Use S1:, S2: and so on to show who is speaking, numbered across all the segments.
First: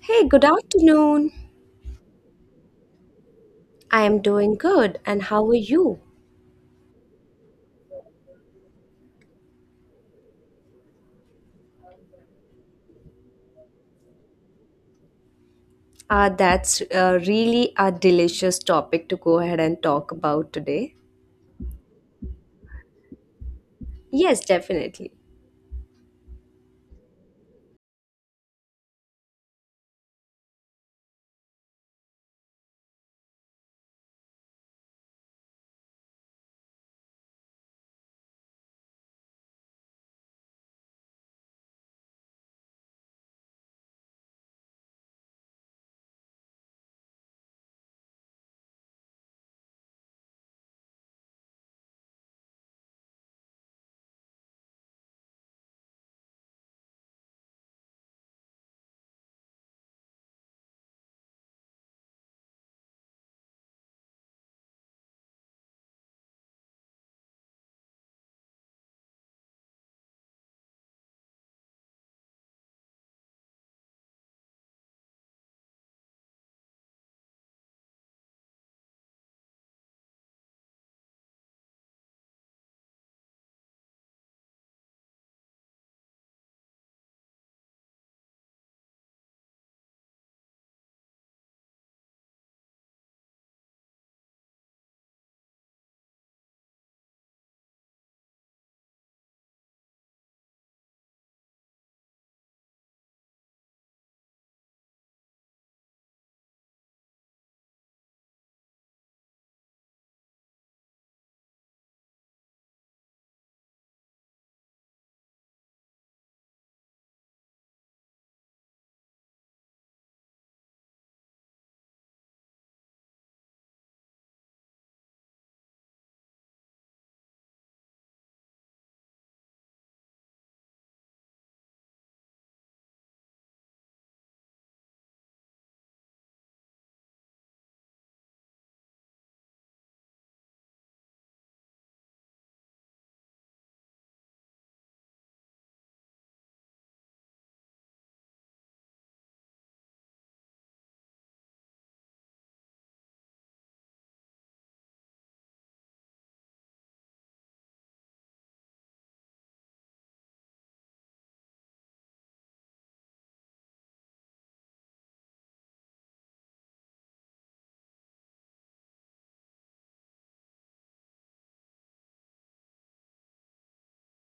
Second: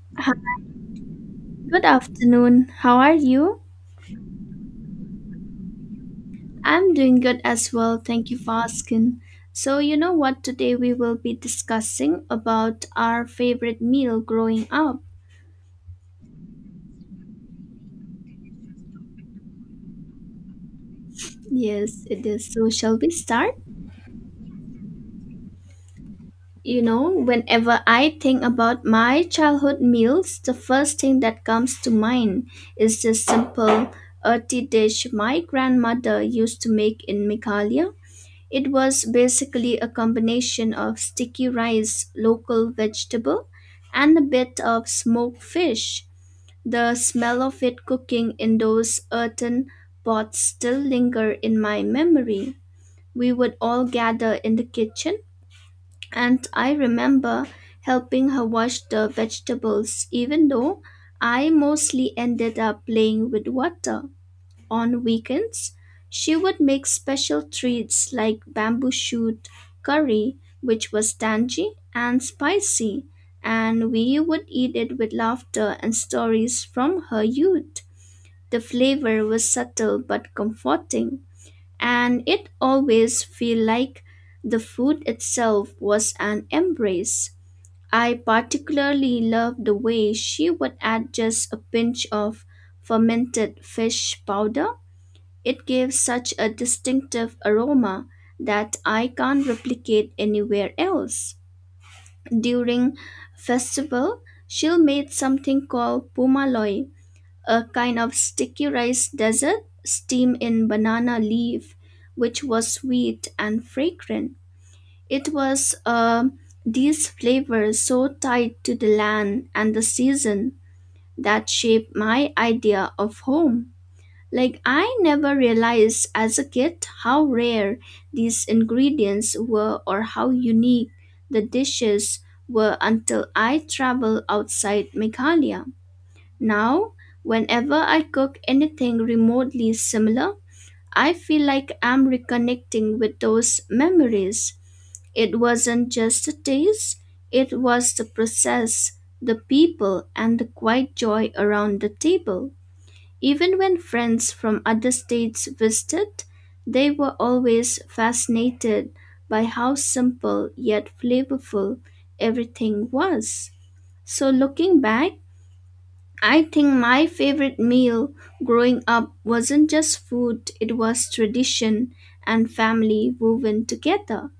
S1: Hey,
S2: Hi,
S1: good afternoon.
S2: Good afternoon. How are you?
S1: I am doing good, and how are you?
S2: I'm doing good as well. Thank you for asking. So, you know what? Today we will be discussing about our favorite meal growing up.
S1: That's really a delicious topic to go ahead and talk about today.
S2: Yes, it is. So, shall we start?
S1: Yes, definitely.
S2: You know, whenever I think about my childhood meals, the first thing that comes to mind is this simple earthy dish my grandmother used to make in Meghalaya. It was basically a combination of sticky rice, local vegetable, and a bit of smoked fish. The smell of it cooking in those earthen pots still linger in my memory. We would all gather in the kitchen, and I remember helping her wash the vegetables, even though I mostly ended up playing with water. On weekends, she would make special treats like bamboo shoot curry, which was tangy and spicy, and we would eat it with laughter and stories from her youth. The flavor was subtle but comforting, and it always felt like the food itself was an embrace. I particularly loved the way she would add just a pinch of fermented fish powder, it gives such a distinctive aroma that I can't replicate anywhere else. During festival, she'll make something called pumaloy, a kind of sticky rice dessert steamed in banana leaf, which was sweet and fragrant. It was these flavors so tied to the land and the season that shaped my idea of home. Like, I never realized as a kid how rare these ingredients were or how unique the dishes were until I traveled outside Meghalaya. Now, whenever I cook anything remotely similar, I feel like I'm reconnecting with those memories. It wasn't just a taste, it was the process, the people, and the quiet joy around the table. Even when friends from other states visited, they were always fascinated by how simple yet flavorful everything was. So, looking back, I think my favorite meal growing up wasn't just food, it was tradition and family woven together.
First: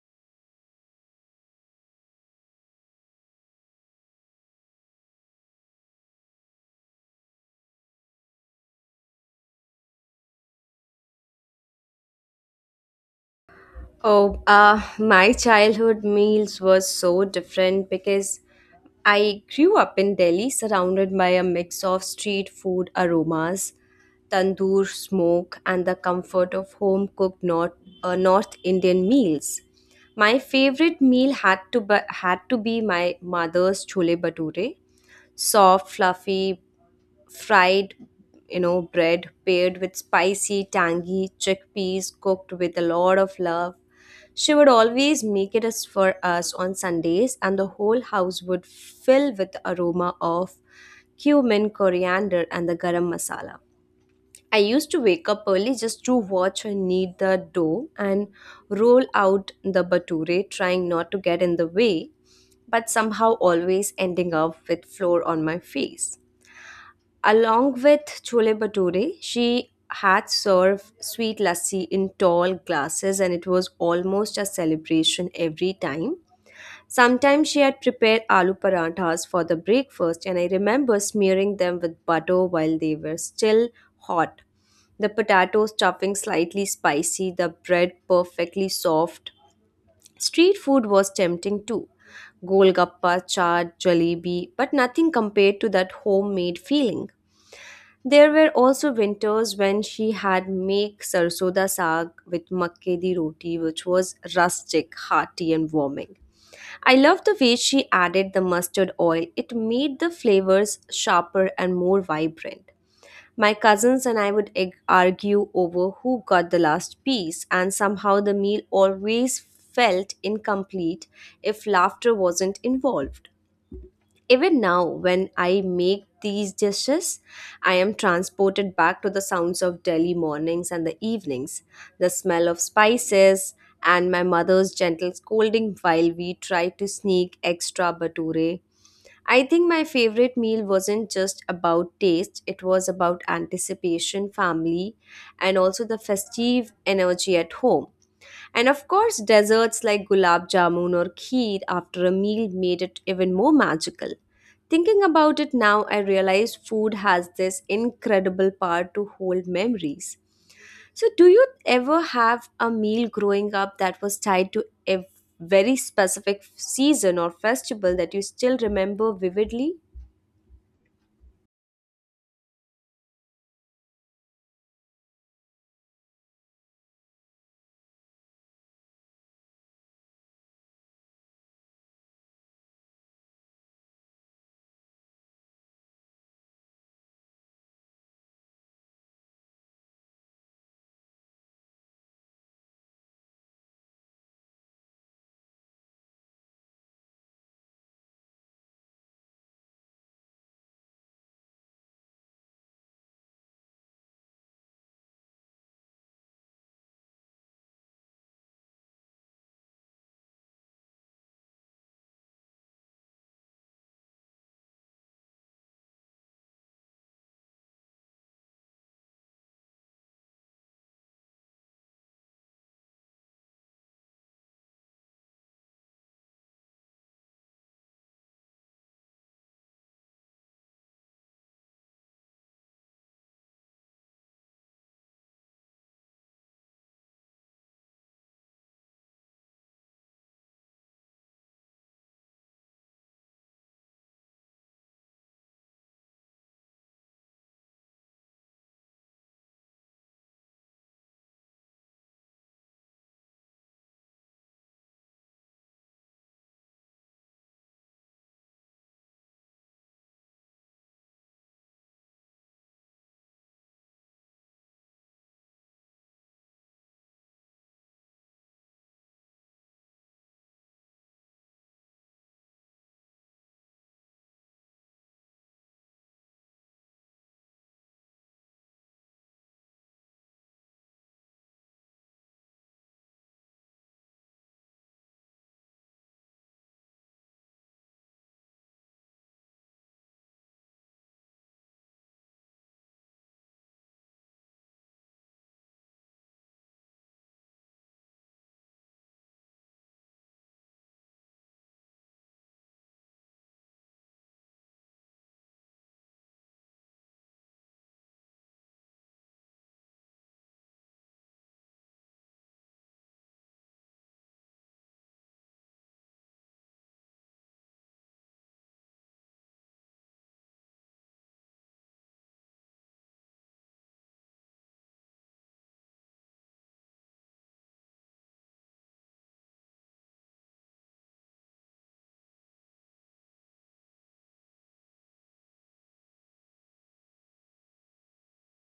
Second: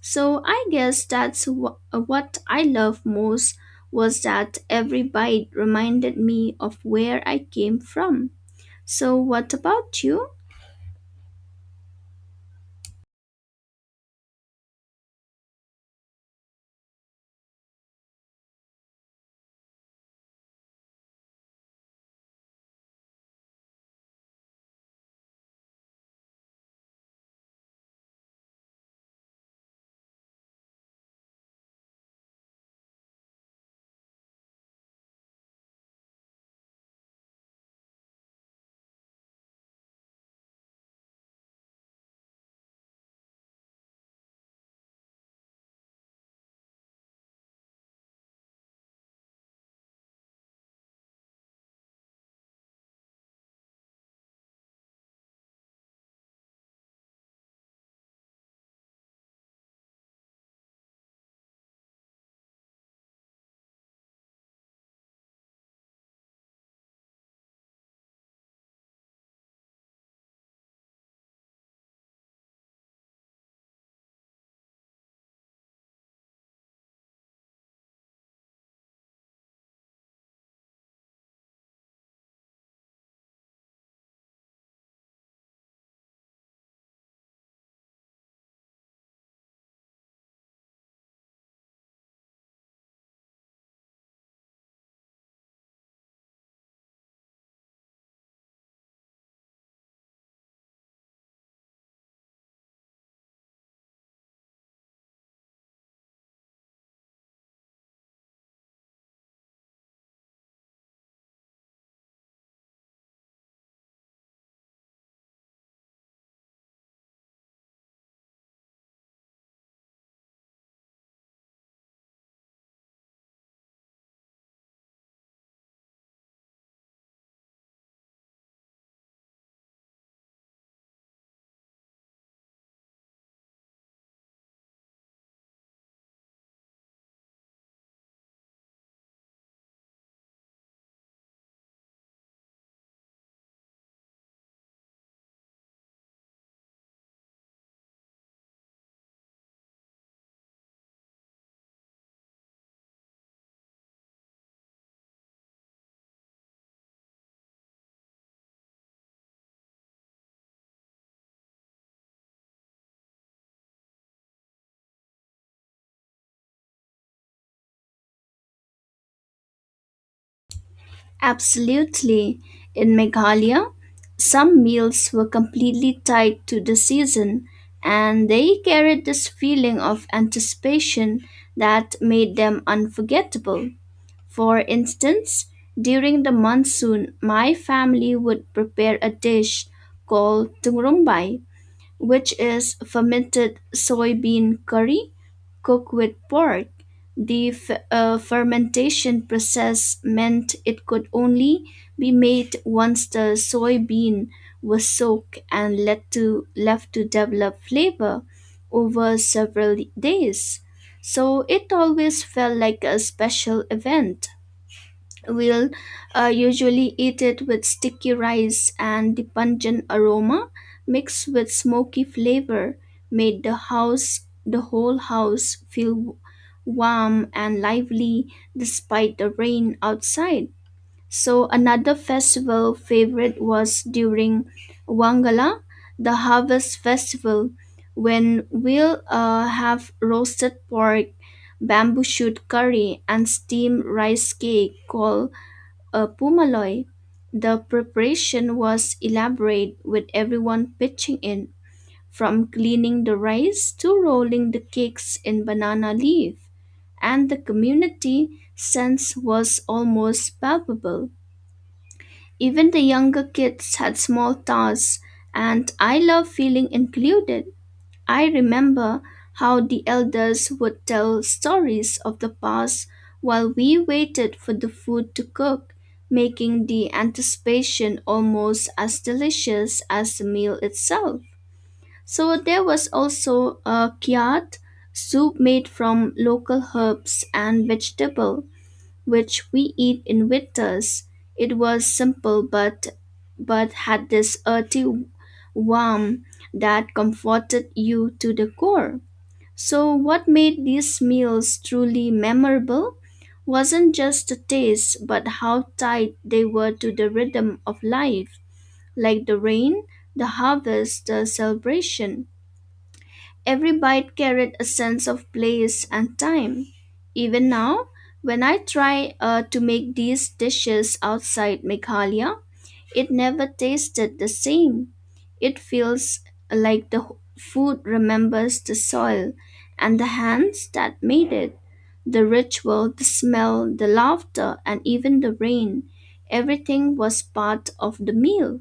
S2: So, I guess what I love most was that every bite reminded me of where I came from. So, what about you?
S1: Oh, my childhood meals were so different because I grew up in Delhi surrounded by a mix of street food aromas, tandoor smoke, and the comfort of home cooked North Indian meals. My favorite meal had to be my mother's chole bhature, soft, fluffy, fried bread paired with spicy tangy chickpeas cooked with a lot of love. She would always make it as for us on Sundays, and the whole house would fill with the aroma of cumin, coriander, and the garam masala. I used to wake up early just to watch her knead the dough and roll out the bature, trying not to get in the way, but somehow always ending up with flour on my face. Along with chole bhature, she had served sweet lassi in tall glasses, and it was almost a celebration every time. Sometimes she had prepared aloo paranthas for the breakfast, and I remember smearing them with butter while they were still hot. The potato stuffing slightly spicy, the bread perfectly soft. Street food was tempting too, golgappa, chaat, jalebi, but nothing compared to that homemade feeling. There were also winters when she had make sarsoda saag with makke di roti, which was rustic, hearty, and warming. I loved the way she added the mustard oil. It made the flavors sharper and more vibrant. My cousins and I would argue over who got the last piece, and somehow the meal always felt incomplete if laughter wasn't involved. Even now, when I make these dishes, I am transported back to the sounds of Delhi mornings and the evenings, the smell of spices, and my mother's gentle scolding while we try to sneak extra bature. I think my favorite meal wasn't just about taste, it was about anticipation, family, and also the festive energy at home. And of course, desserts like gulab jamun or kheer after a meal made it even more magical. Thinking about it now, I realize food has this incredible power to hold memories. So, do you ever have a meal growing up that was tied to a very specific season or festival that you still remember vividly?
S2: Absolutely. In Meghalaya, some meals were completely tied to the season, and they carried this feeling of anticipation that made them unforgettable. For instance, during the monsoon, my family would prepare a dish called tungurumbai, which is fermented soybean curry cooked with pork. The fermentation process meant it could only be made once the soybean was soaked and left to develop flavor over several days. So it always felt like a special event. Will usually eat it with sticky rice, and the pungent aroma mixed with smoky flavor made the whole house feel warm and lively despite the rain outside. So another festival favorite was during wangala, the harvest festival, when we'll have roasted pork, bamboo shoot curry, and steamed rice cake called a Pumaloy. The preparation was elaborate with everyone pitching in, from cleaning the rice to rolling the cakes in banana leaf, and the community sense was almost palpable. Even the younger kids had small tasks, and I love feeling included. I remember how the elders would tell stories of the past while we waited for the food to cook, making the anticipation almost as delicious as the meal itself. So there was also a kiat soup made from local herbs and vegetables which we eat in winters. It was simple but had this earthy warmth that comforted you to the core. So what made these meals truly memorable wasn't just the taste but how tied they were to the rhythm of life, like the rain, the harvest, the celebration. Every bite carried a sense of place and time. Even now, when I try to make these dishes outside Meghalaya, it never tasted the same. It feels like the food remembers the soil and the hands that made it. The ritual, the smell, the laughter, and even the rain. Everything was part of the meal.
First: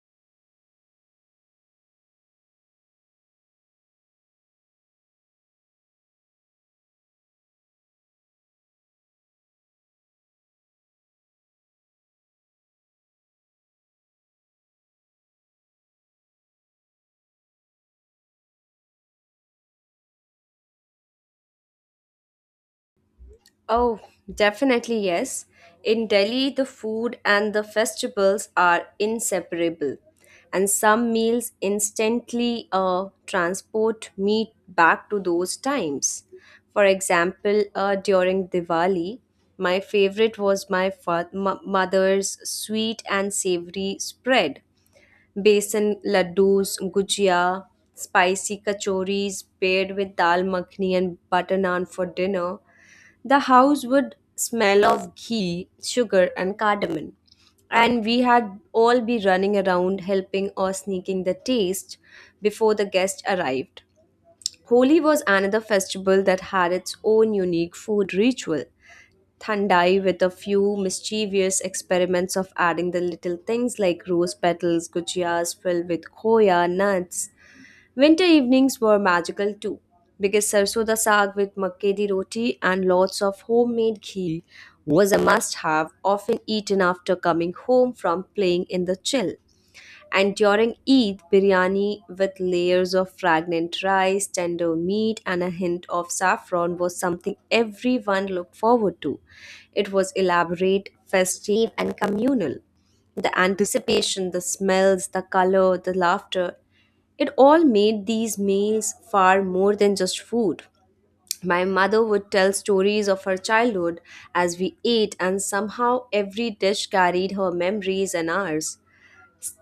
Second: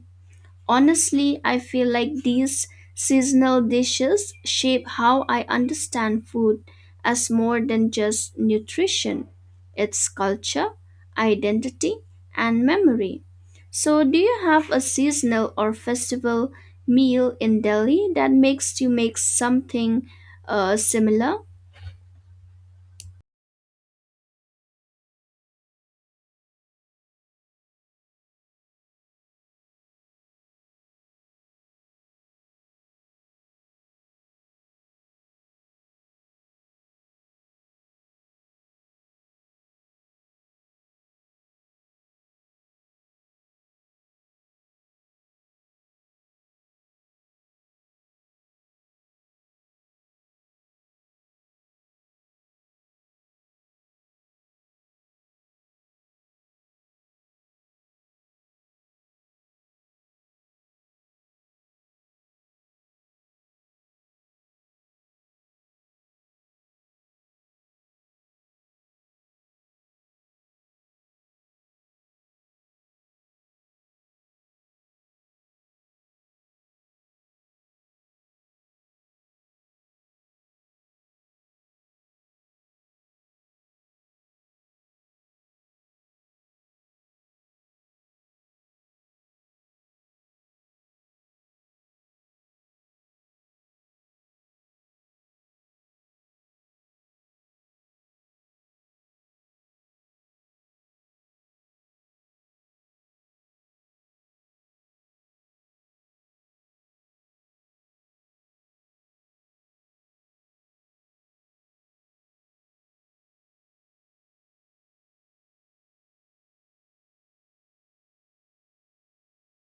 S2: Honestly, I feel like these seasonal dishes shape how I understand food as more than just nutrition. It's culture, identity, and memory. So, do you have a seasonal or festival meal in Delhi that makes you make something similar?
S1: Oh, definitely yes. In Delhi, the food and the festivals are inseparable, and some meals instantly transport me back to those times. For example, during Diwali, my favorite was my mother's sweet and savory spread. Besan laddus, gujia, spicy kachoris paired with dal makhni and butter naan for dinner. The house would smell of ghee, sugar, and cardamom, and we had all be running around helping or sneaking the taste before the guests arrived. Holi was another festival that had its own unique food ritual. Thandai with a few mischievous experiments of adding the little things like rose petals, gujiyas filled with khoya nuts. Winter evenings were magical too, because sarso da saag with makke di roti and lots of homemade ghee was a must have, often eaten after coming home from playing in the chill. And during Eid, biryani with layers of fragrant rice, tender meat, and a hint of saffron was something everyone looked forward to. It was elaborate, festive, and communal. The anticipation, the smells, the color, the laughter, it all made these meals far more than just food. My mother would tell stories of her childhood as we ate, and somehow every dish carried her memories and ours.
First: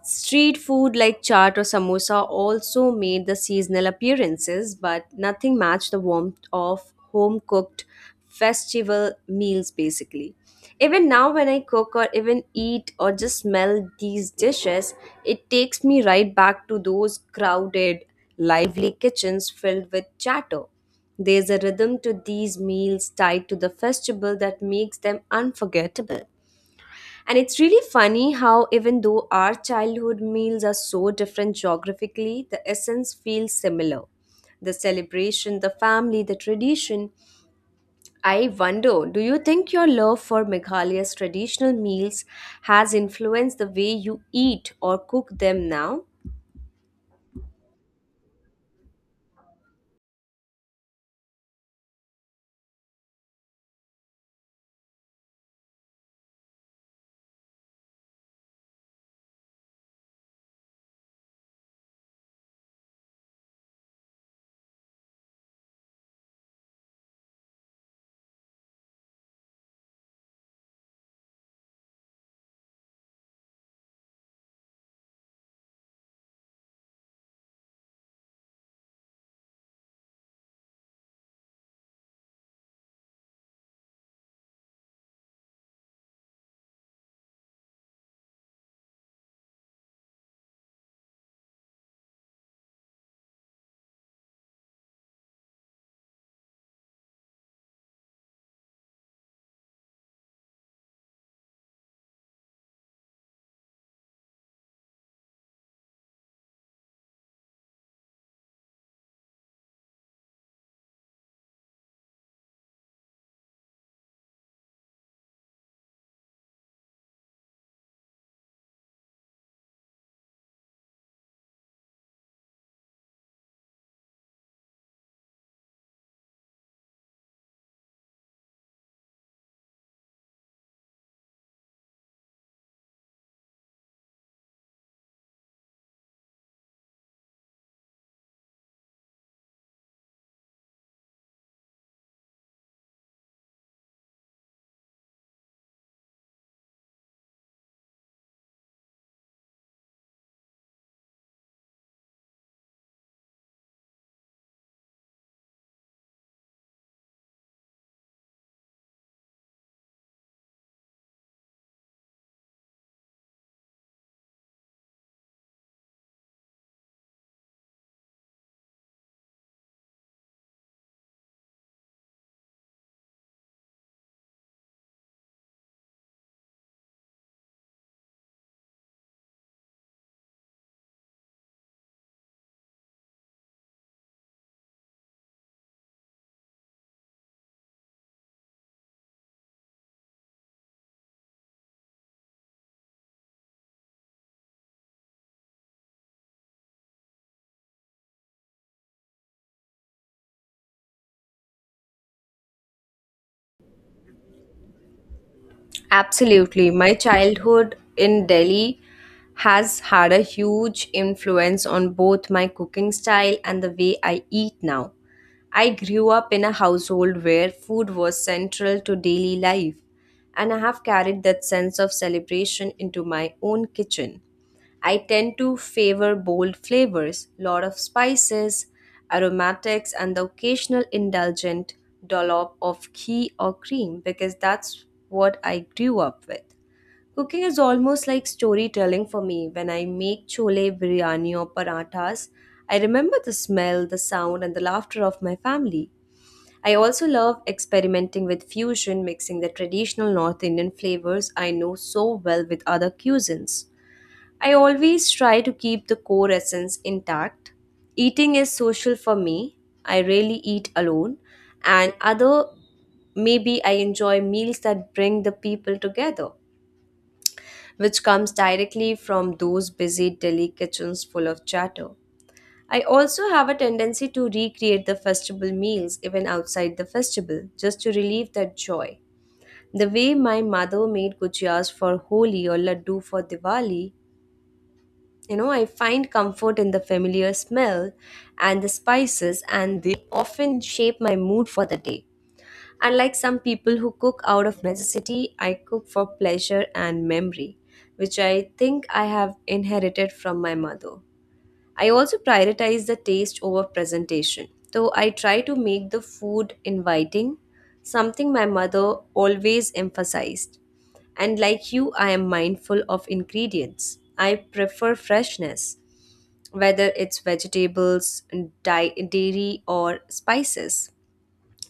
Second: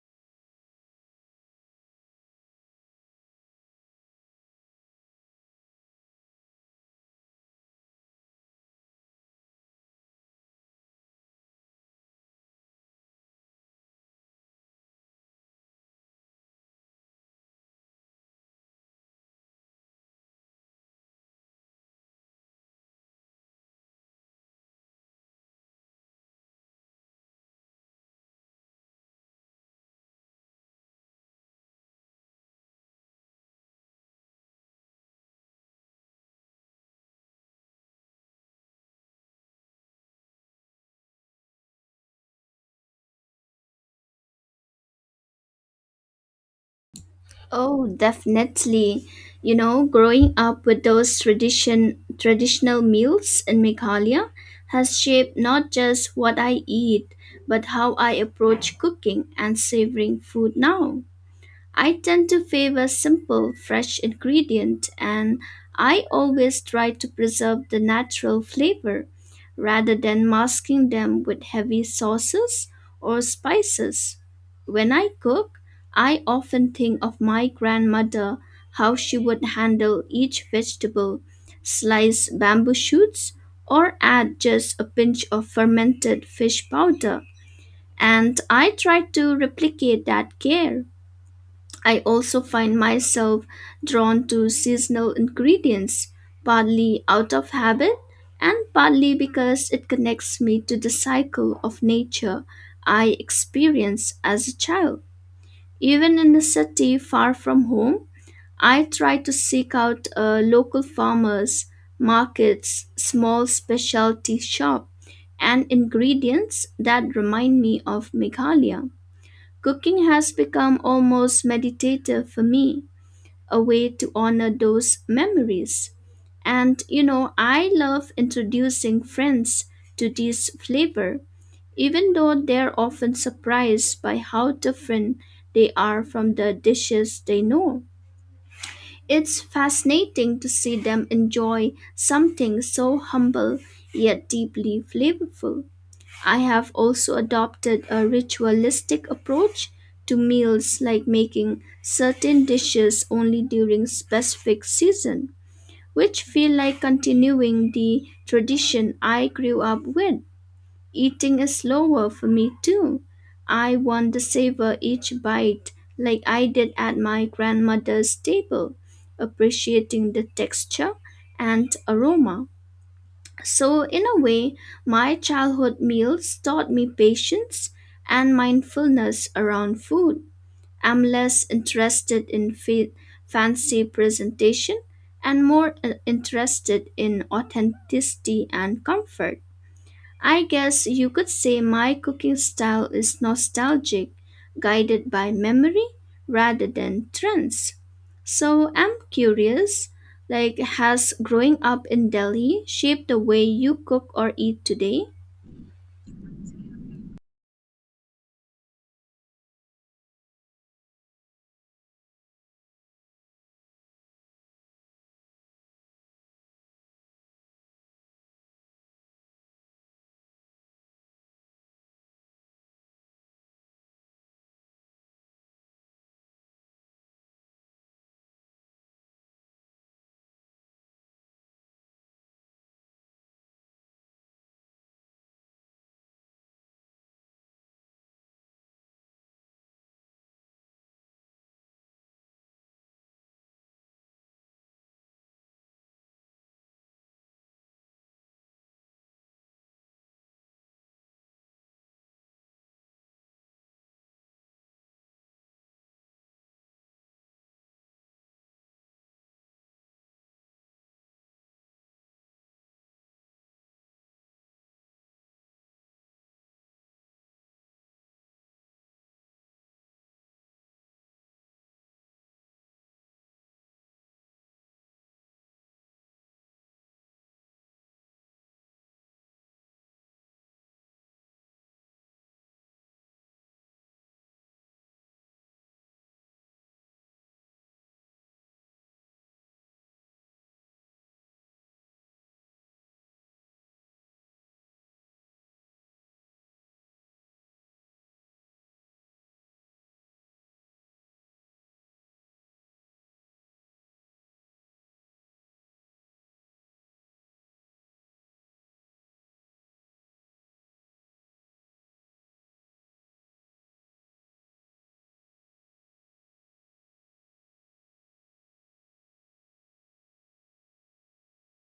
S1: Street food like chaat or samosa also made the seasonal appearances, but nothing matched the warmth of home cooked festival meals basically. Even now, when I cook or even eat or just smell these dishes, it takes me right back to those crowded, lively kitchens filled with chatter. There's a rhythm to these meals tied to the festival that makes them unforgettable. And it's really funny how, even though our childhood meals are so different geographically, the essence feels similar. The celebration, the family, the tradition. I wonder, do you think your love for Meghalaya's traditional meals has influenced the way you eat or cook them now?
S2: Oh, definitely. You know, growing up with those traditional meals in Meghalaya has shaped not just what I eat, but how I approach cooking and savoring food now. I tend to favor simple, fresh ingredient, and I always try to preserve the natural flavor rather than masking them with heavy sauces or spices. When I cook, I often think of my grandmother, how she would handle each vegetable, slice bamboo shoots, or add just a pinch of fermented fish powder. And I try to replicate that care. I also find myself drawn to seasonal ingredients, partly out of habit and partly because it connects me to the cycle of nature I experienced as a child. Even in the city far from home, I try to seek out local farmers, markets, small specialty shop, and ingredients that remind me of Meghalaya. Cooking has become almost meditative for me, a way to honor those memories. And you know, I love introducing friends to this flavor, even though they're often surprised by how different they are from the dishes they know. It's fascinating to see them enjoy something so humble yet deeply flavorful. I have also adopted a ritualistic approach to meals like making certain dishes only during specific season, which feel like continuing the tradition I grew up with. Eating is slower for me too. I want to savor each bite like I did at my grandmother's table, appreciating the texture and aroma. So, in a way, my childhood meals taught me patience and mindfulness around food. I'm less interested in fancy presentation and more interested in authenticity and comfort. I guess you could say my cooking style is nostalgic, guided by memory rather than trends. So I'm curious, like has growing up in Delhi shaped the way you cook or eat today?
S1: Absolutely. My childhood in Delhi has had a huge influence on both my cooking style and the way I eat now. I grew up in a household where food was central to daily life, and I have carried that sense of celebration into my own kitchen. I tend to favor bold flavors, lot of spices, aromatics, and the occasional indulgent dollop of ghee or cream because that's what I grew up with. Cooking is almost like storytelling for me. When I make chole, biryani, or parathas, I remember the smell, the sound, and the laughter of my family. I also love experimenting with fusion, mixing the traditional North Indian flavors I know so well with other cuisines. I always try to keep the core essence intact. Eating is social for me. I rarely eat alone, and other maybe I enjoy meals that bring the people together, which comes directly from those busy Delhi kitchens full of chatter. I also have a tendency to recreate the festival meals even outside the festival just to relieve that joy. The way my mother made gujias for Holi or laddu for Diwali, I find comfort in the familiar smell and the spices, and they often shape my mood for the day. Unlike some people who cook out of necessity, I cook for pleasure and memory, which I think I have inherited from my mother. I also prioritize the taste over presentation. So I try to make the food inviting, something my mother always emphasized. And like you, I am mindful of ingredients. I prefer freshness, whether it's vegetables, dairy, or spices.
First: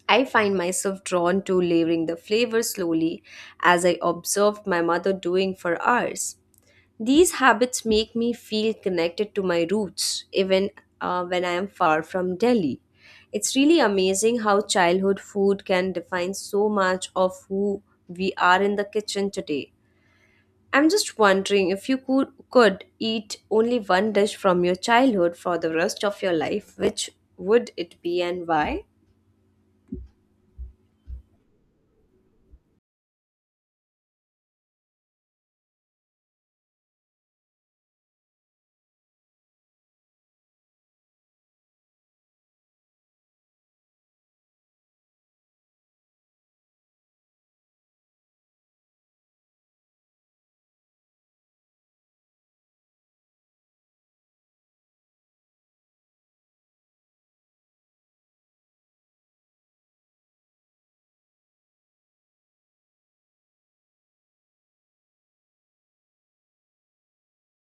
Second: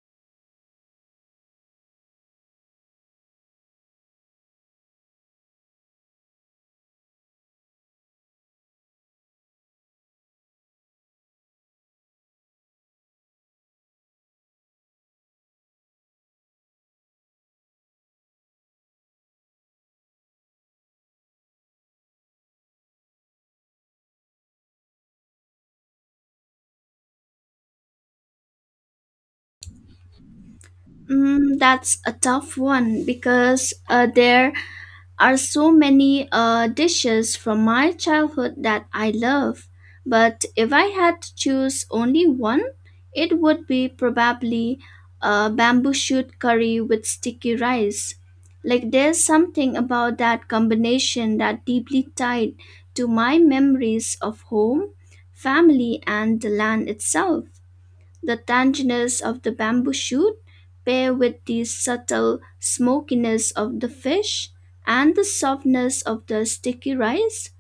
S1: I find myself drawn to layering the flavor slowly as I observed my mother doing for hours. These habits make me feel connected to my roots even when I am far from Delhi. It's really amazing how childhood food can define so much of who we are in the kitchen today. I'm just wondering if you could eat only one dish from your childhood for the rest of your life, which would it be and why?
S2: That's a tough one because there are so many dishes from my childhood that I love. But if I had to choose only one, it would be probably a bamboo shoot curry with sticky rice. Like there's something about that combination that deeply tied to my memories of home, family, and the land itself. The tanginess of the bamboo shoot, paired with the subtle smokiness of the fish and the softness of the sticky rice,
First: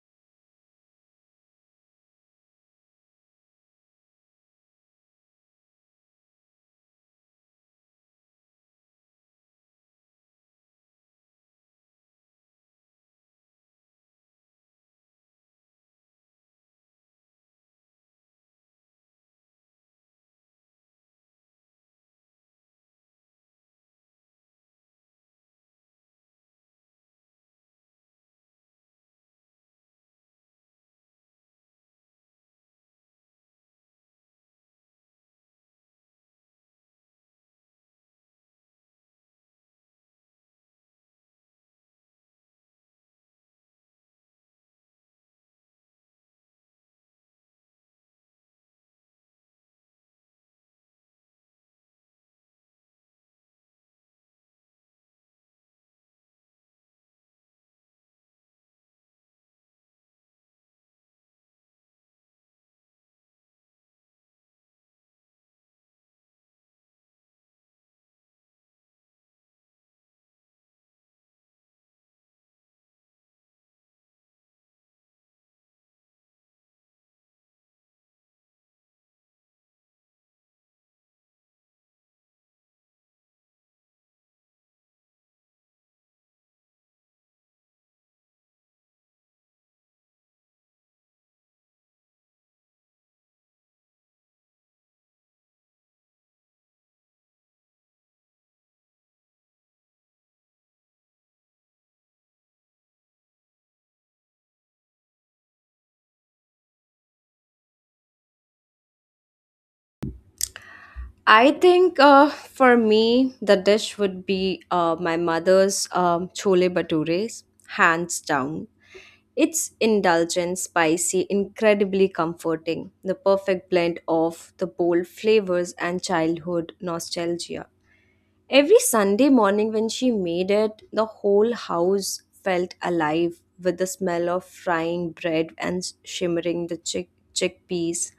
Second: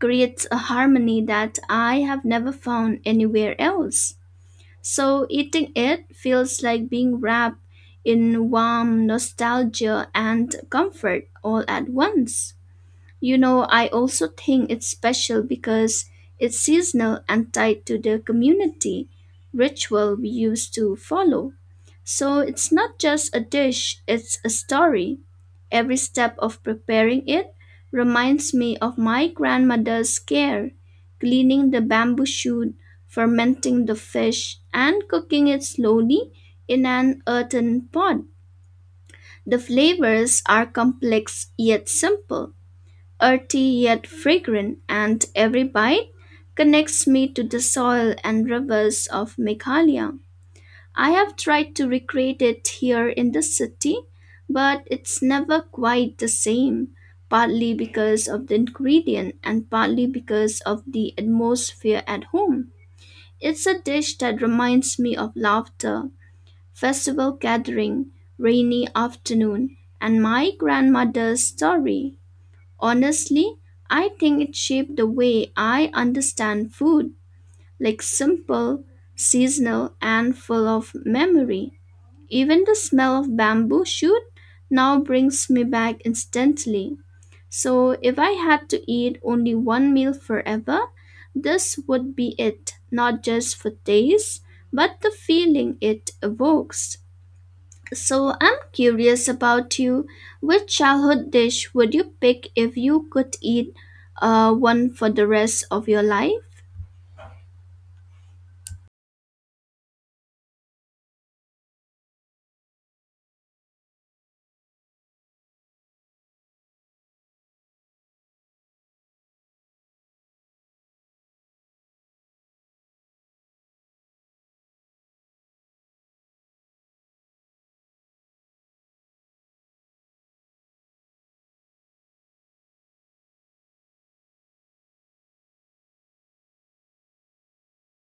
S2: creates a harmony that I have never found anywhere else. So eating it feels like being wrapped in warm nostalgia and comfort all at once. You know, I also think it's special because it's seasonal and tied to the community ritual we used to follow. So it's not just a dish, it's a story. Every step of preparing it reminds me of my grandmother's care, cleaning the bamboo shoot, fermenting the fish, and cooking it slowly in an earthen pot. The flavors are complex yet simple, earthy yet fragrant, and every bite connects me to the soil and rivers of Meghalaya. I have tried to recreate it here in the city, but it's never quite the same, partly because of the ingredient and partly because of the atmosphere at home. It's a dish that reminds me of laughter, festival gathering, rainy afternoon, and my grandmother's story. Honestly, I think it shaped the way I understand food, like simple, seasonal, and full of memory. Even the smell of bamboo shoot now brings me back instantly. So, if I had to eat only one meal forever, this would be it, not just for taste, but the feeling it evokes. So I'm curious about you. Which childhood dish would you pick if you could eat one for the rest of your life?
S1: I think for me, the dish would be my mother's chole bhatures, hands down. It's indulgent, spicy, incredibly comforting, the perfect blend of the bold flavors and childhood nostalgia. Every Sunday morning when she made it, the whole house felt alive with the smell of frying bread and shimmering the chickpeas.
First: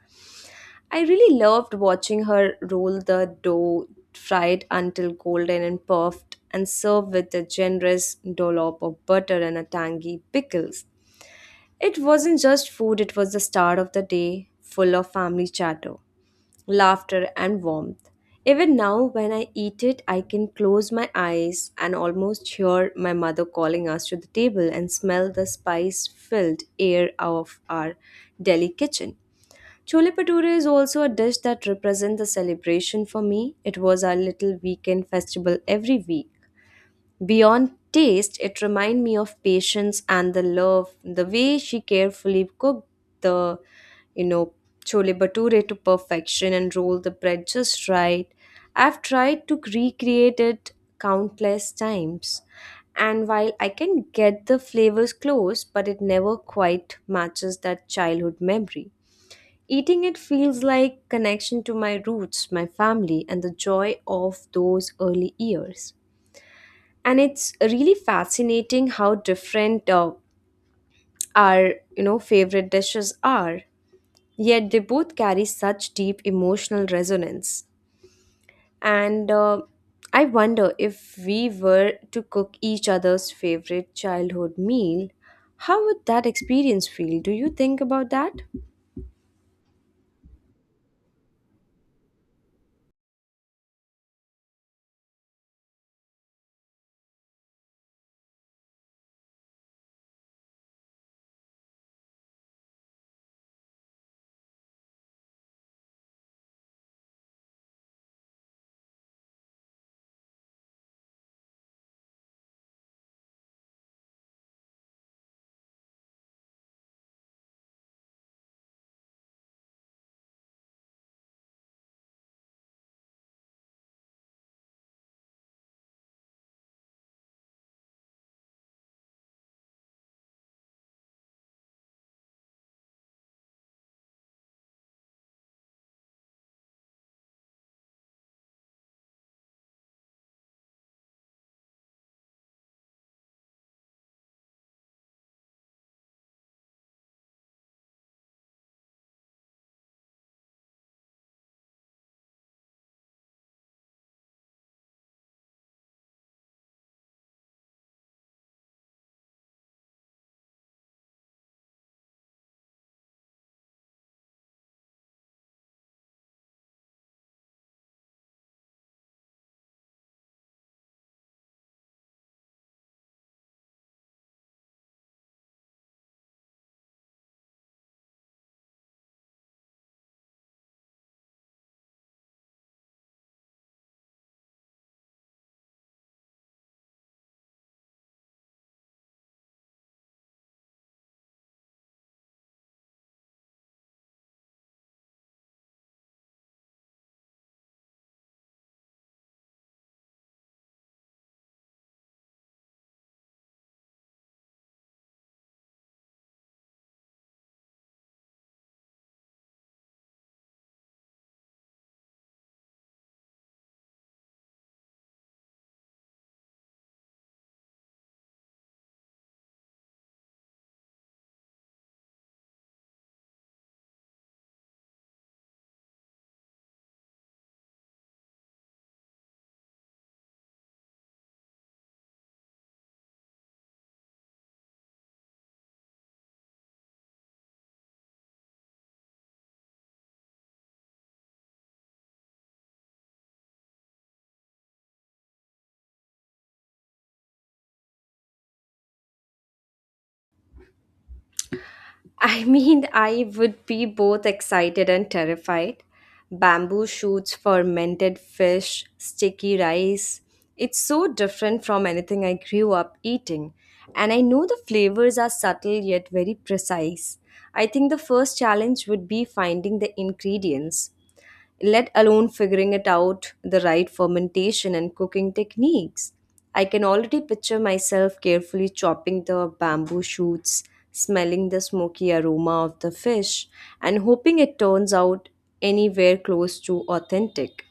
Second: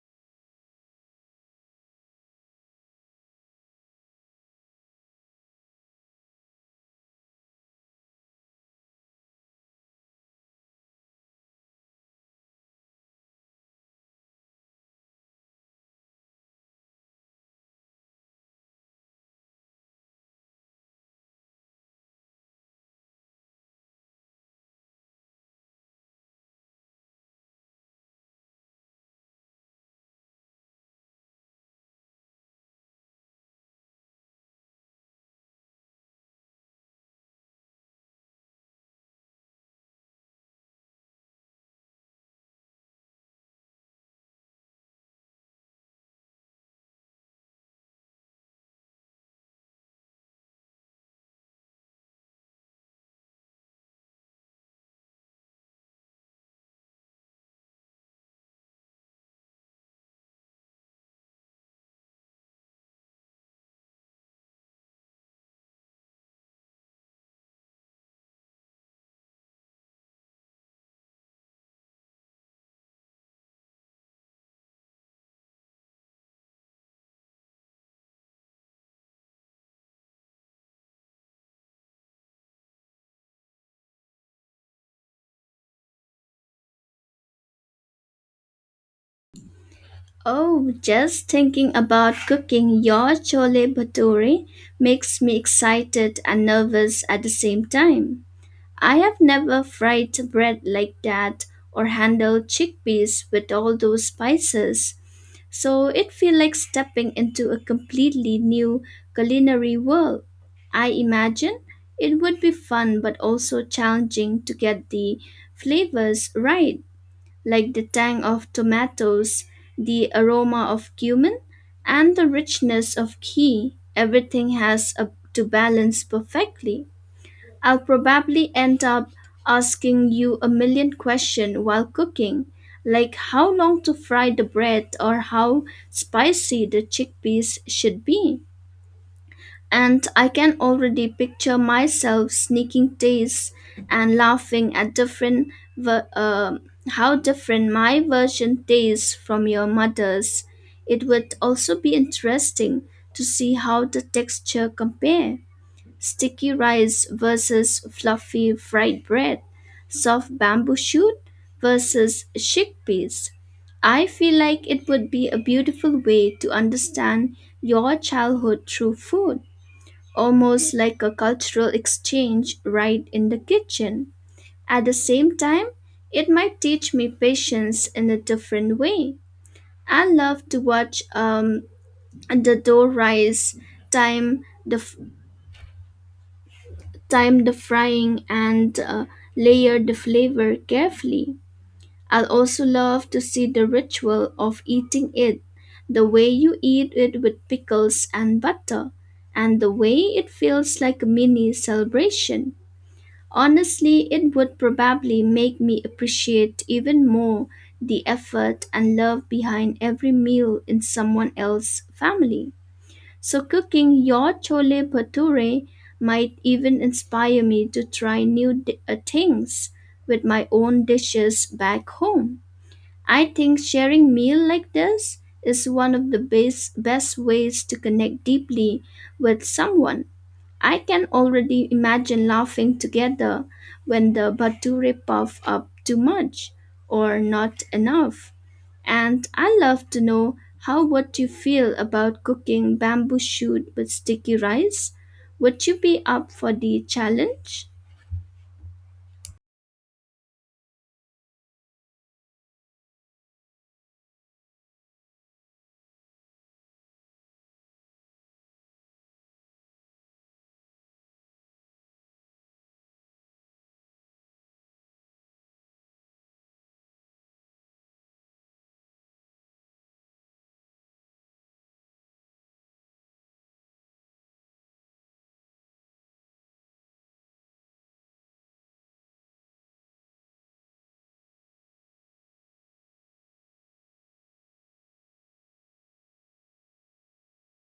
S1: I really loved watching her roll the dough, fry it until golden and puffed, and serve with a generous dollop of butter and a tangy pickles. It wasn't just food, it was the start of the day, full of family chatter, laughter, and warmth. Even now, when I eat it, I can close my eyes and almost hear my mother calling us to the table and smell the spice filled air of our Delhi kitchen. Chole Bhature is also a dish that represents the celebration for me. It was our little weekend festival every week. Beyond taste, it reminded me of patience and the love, the way she carefully cooked the, you know, chole bhature to perfection and rolled the bread just right. I've tried to recreate it countless times. And while I can get the flavors close, but it never quite matches that childhood memory. Eating it feels like connection to my roots, my family, and the joy of those early years. And it's really fascinating how different our favorite dishes are, yet they both carry such deep emotional resonance. And I wonder, if we were to cook each other's favorite childhood meal, how would that experience feel? Do you think about that?
S2: Oh, just thinking about cooking your chole bhature makes me excited and nervous at the same time. I have never fried bread like that or handled chickpeas with all those spices. So it feels like stepping into a completely new culinary world. I imagine it would be fun but also challenging to get the flavors right, like the tang of tomatoes, the aroma of cumin, and the richness of ghee. Everything has a, to balance perfectly. I'll probably end up asking you a million questions while cooking, like how long to fry the bread or how spicy the chickpeas should be. And I can already picture myself sneaking tastes and laughing at different ver- uh, how different my version tastes from your mother's. It would also be interesting to see how the texture compare, sticky rice versus fluffy fried bread, soft bamboo shoot versus chickpeas. I feel like it would be a beautiful way to understand your childhood through food, almost like a cultural exchange right in the kitchen. At the same time, it might teach me patience in a different way. I love to watch the dough rise, time the time the frying and layer the flavor carefully. I'll also love to see the ritual of eating it, the way you eat it with pickles and butter, and the way it feels like a mini celebration. Honestly, it would probably make me appreciate even more the effort and love behind every meal in someone else's family. So, cooking your chole bhature might even inspire me to try things with my own dishes back home. I think sharing meal like this is one of the best ways to connect deeply with someone. I can already imagine laughing together when the Bature puff up too much or not enough. And I love to know how what you feel about cooking bamboo shoot with sticky rice. Would you be up for the challenge?
S1: I mean, I would be both excited and terrified. Bamboo shoots, fermented fish, sticky rice. It's so different from anything I grew up eating. And I know the flavors are subtle yet very precise. I think the first challenge would be finding the ingredients, let alone figuring it out the right fermentation and cooking techniques. I can already picture myself carefully chopping the bamboo shoots, smelling the smoky aroma of the fish, and hoping it turns out anywhere close to authentic.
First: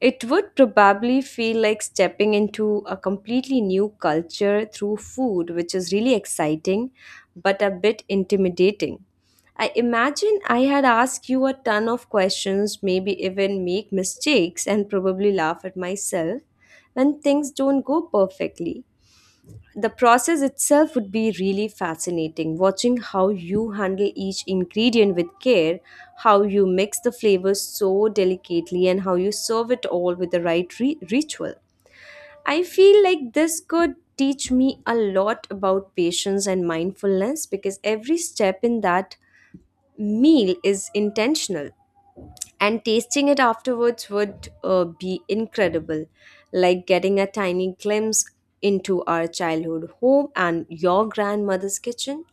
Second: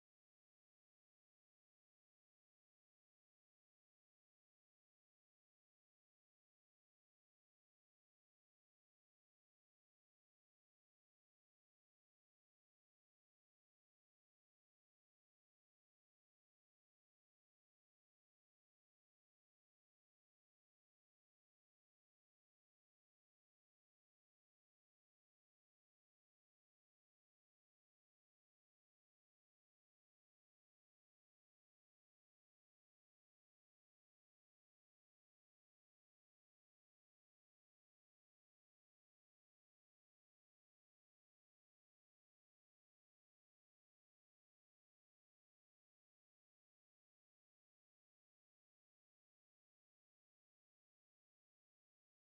S1: It would probably feel like stepping into a completely new culture through food, which is really exciting but a bit intimidating. I imagine I had asked you a ton of questions, maybe even make mistakes and probably laugh at myself when things don't go perfectly. The process itself would be really fascinating, watching how you handle each ingredient with care, how you mix the flavors so delicately, and how you serve it all with the right ritual. I feel like this could teach me a lot about patience and mindfulness because every step in that meal is intentional. And tasting it afterwards would be incredible, like getting a tiny glimpse into our childhood home and your grandmother's kitchen.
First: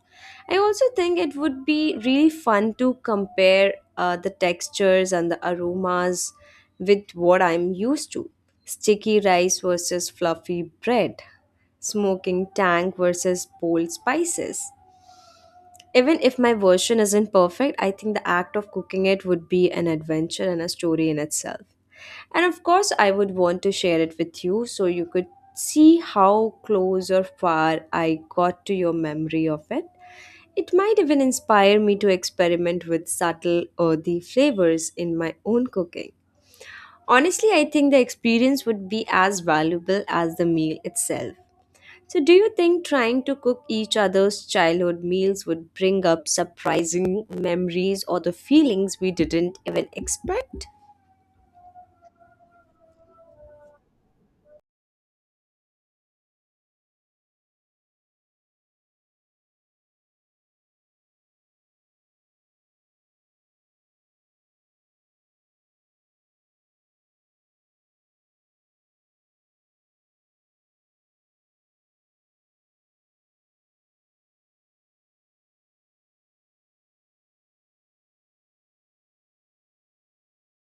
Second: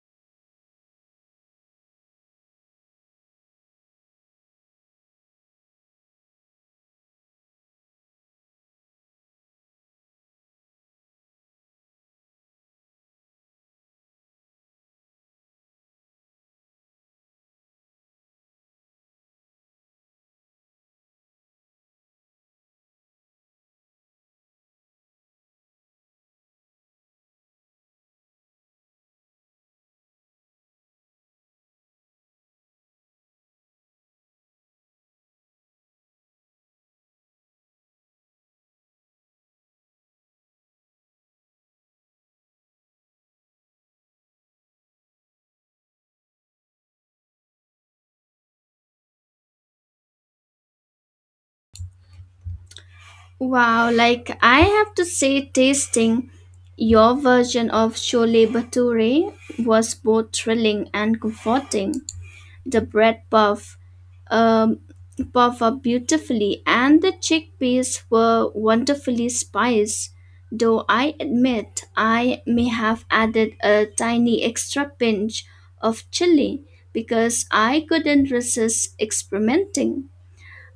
S1: I also think it would be really fun to compare the textures and the aromas with what I'm used to. Sticky rice versus fluffy bread, smoking tank versus bold spices. Even if my version isn't perfect, I think the act of cooking it would be an adventure and a story in itself. And of course, I would want to share it with you so you could see how close or far I got to your memory of it. It might even inspire me to experiment with subtle earthy flavors in my own cooking. Honestly, I think the experience would be as valuable as the meal itself. So, do you think trying to cook each other's childhood meals would bring up surprising memories or the feelings we didn't even expect?
S2: Wow, like I have to say, tasting your version of Chole Bhature was both thrilling and comforting. The bread puff um, puff up beautifully, and the chickpeas were wonderfully spiced. Though I admit I may have added a tiny extra pinch of chili because I couldn't resist experimenting.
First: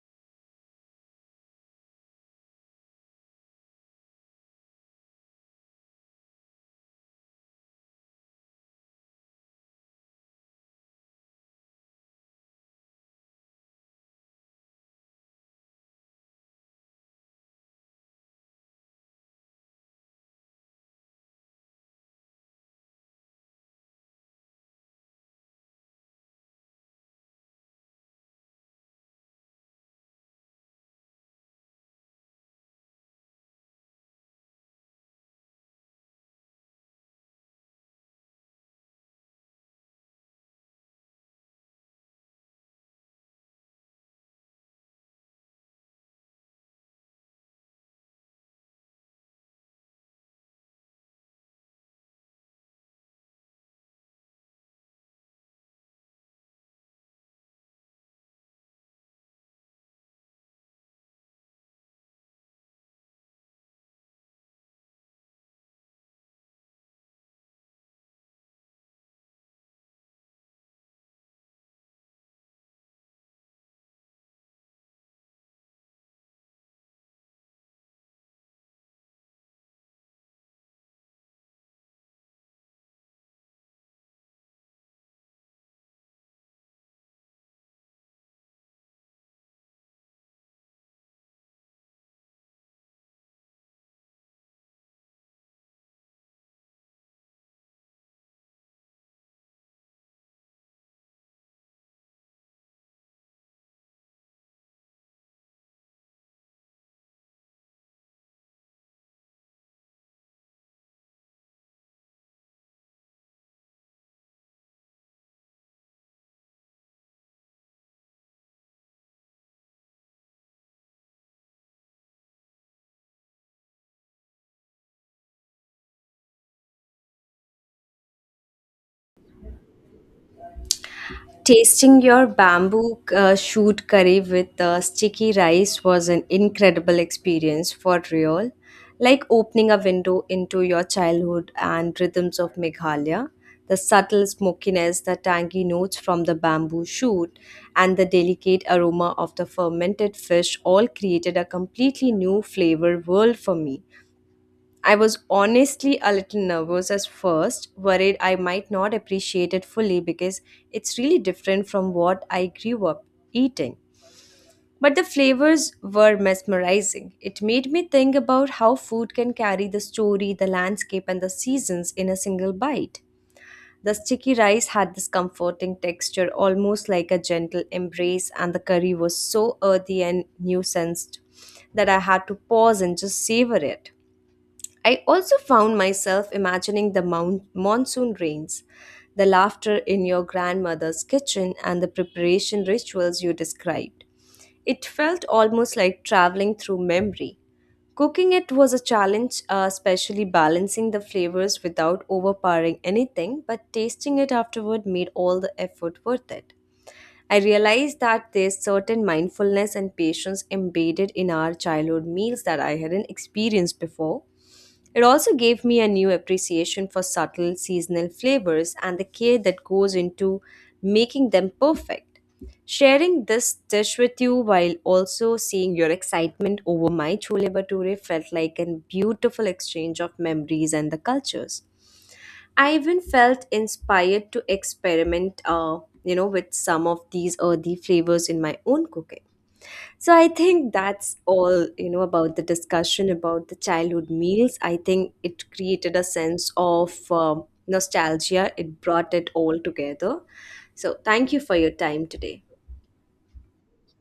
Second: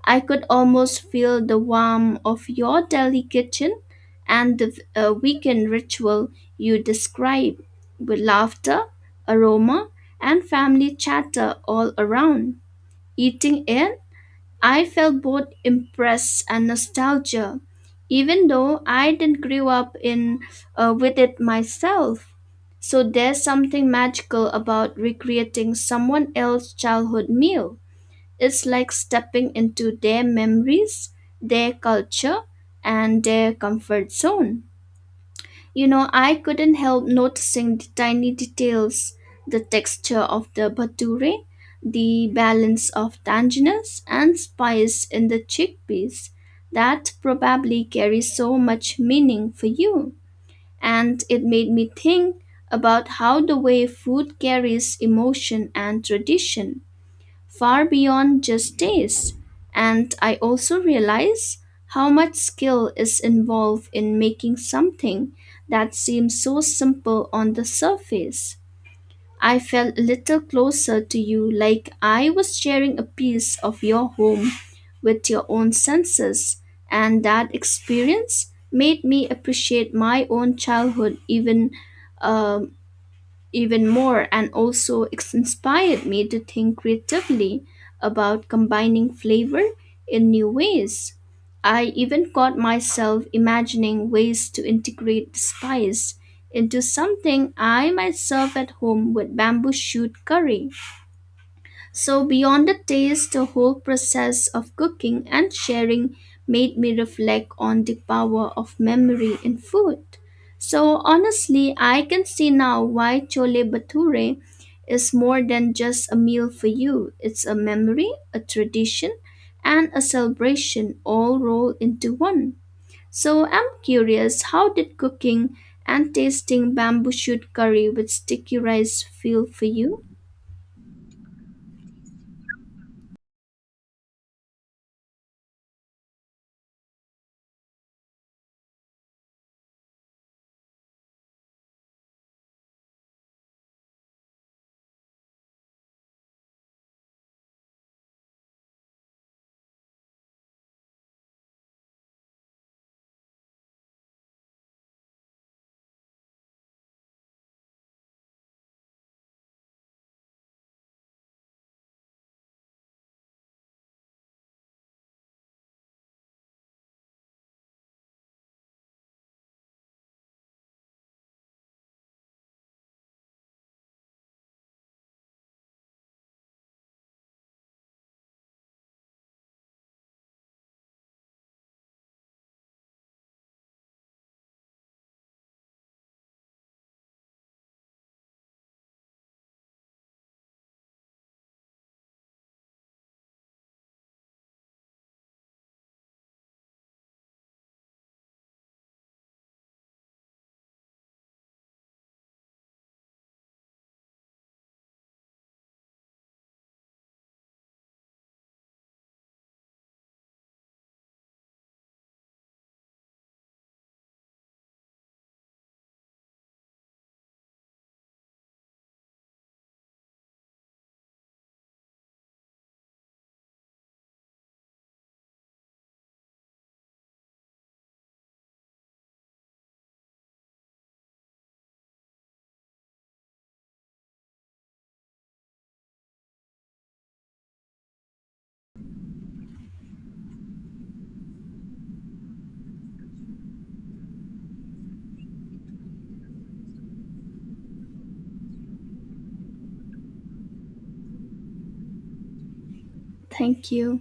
S2: I could almost feel the warmth of your daily kitchen and the weekend ritual you describe with laughter, aroma, and family chatter all around. Eating it, I felt both impressed and nostalgia, even though I didn't grow up in with it myself. So there's something magical about recreating someone else's childhood meal. It's like stepping into their memories, their culture, and their comfort zone. You know, I couldn't help noticing the tiny details, the texture of the bhature, the balance of tanginess and spice in the chickpeas. That probably carries so much meaning for you. And it made me think about how the way food carries emotion and tradition far beyond just taste. And I also realize how much skill is involved in making something that seems so simple on the surface. I felt a little closer to you, like I was sharing a piece of your home with your own senses, and that experience made me appreciate my own childhood um, even more. And also it's inspired me to think creatively about combining flavor in new ways. I even caught myself imagining ways to integrate the spice into something I myself at home with bamboo shoot curry. So, beyond the taste, the whole process of cooking and sharing made me reflect on the power of memory in food. So, honestly, I can see now why chole bhature is more than just a meal for you. It's a memory, a tradition, and a celebration all rolled into one. So, I'm curious, how did cooking and tasting bamboo shoot curry with sticky rice feel for you?
S1: Tasting your bamboo shoot curry with sticky rice was an incredible experience for real, like opening a window into your childhood and rhythms of Meghalaya. The subtle smokiness, the tangy notes from the bamboo shoot, and the delicate aroma of the fermented fish all created a completely new flavor world for me. I was honestly a little nervous at first, worried I might not appreciate it fully because it's really different from what I grew up eating. But the flavors were mesmerizing. It made me think about how food can carry the story, the landscape, and the seasons in a single bite. The sticky rice had this comforting texture, almost like a gentle embrace, and the curry was so earthy and nuanced that I had to pause and just savor it. I also found myself imagining the monsoon rains, the laughter in your grandmother's kitchen, and the preparation rituals you described. It felt almost like traveling through memory. Cooking it was a challenge, especially balancing the flavors without overpowering anything, but tasting it afterward made all the effort worth it. I realized that there's certain mindfulness and patience embedded in our childhood meals that I hadn't experienced before. It also gave me a new appreciation for subtle seasonal flavors and the care that goes into making them perfect. Sharing this dish with you while also seeing your excitement over my chole bhature felt like a beautiful exchange of memories and the cultures. I even felt inspired to experiment, with some of these earthy flavors in my own cooking. So I think that's all, you know, about the discussion about the childhood meals. I think it created a sense of nostalgia. It brought it all together. So thank you for your time today.
S2: Thank you.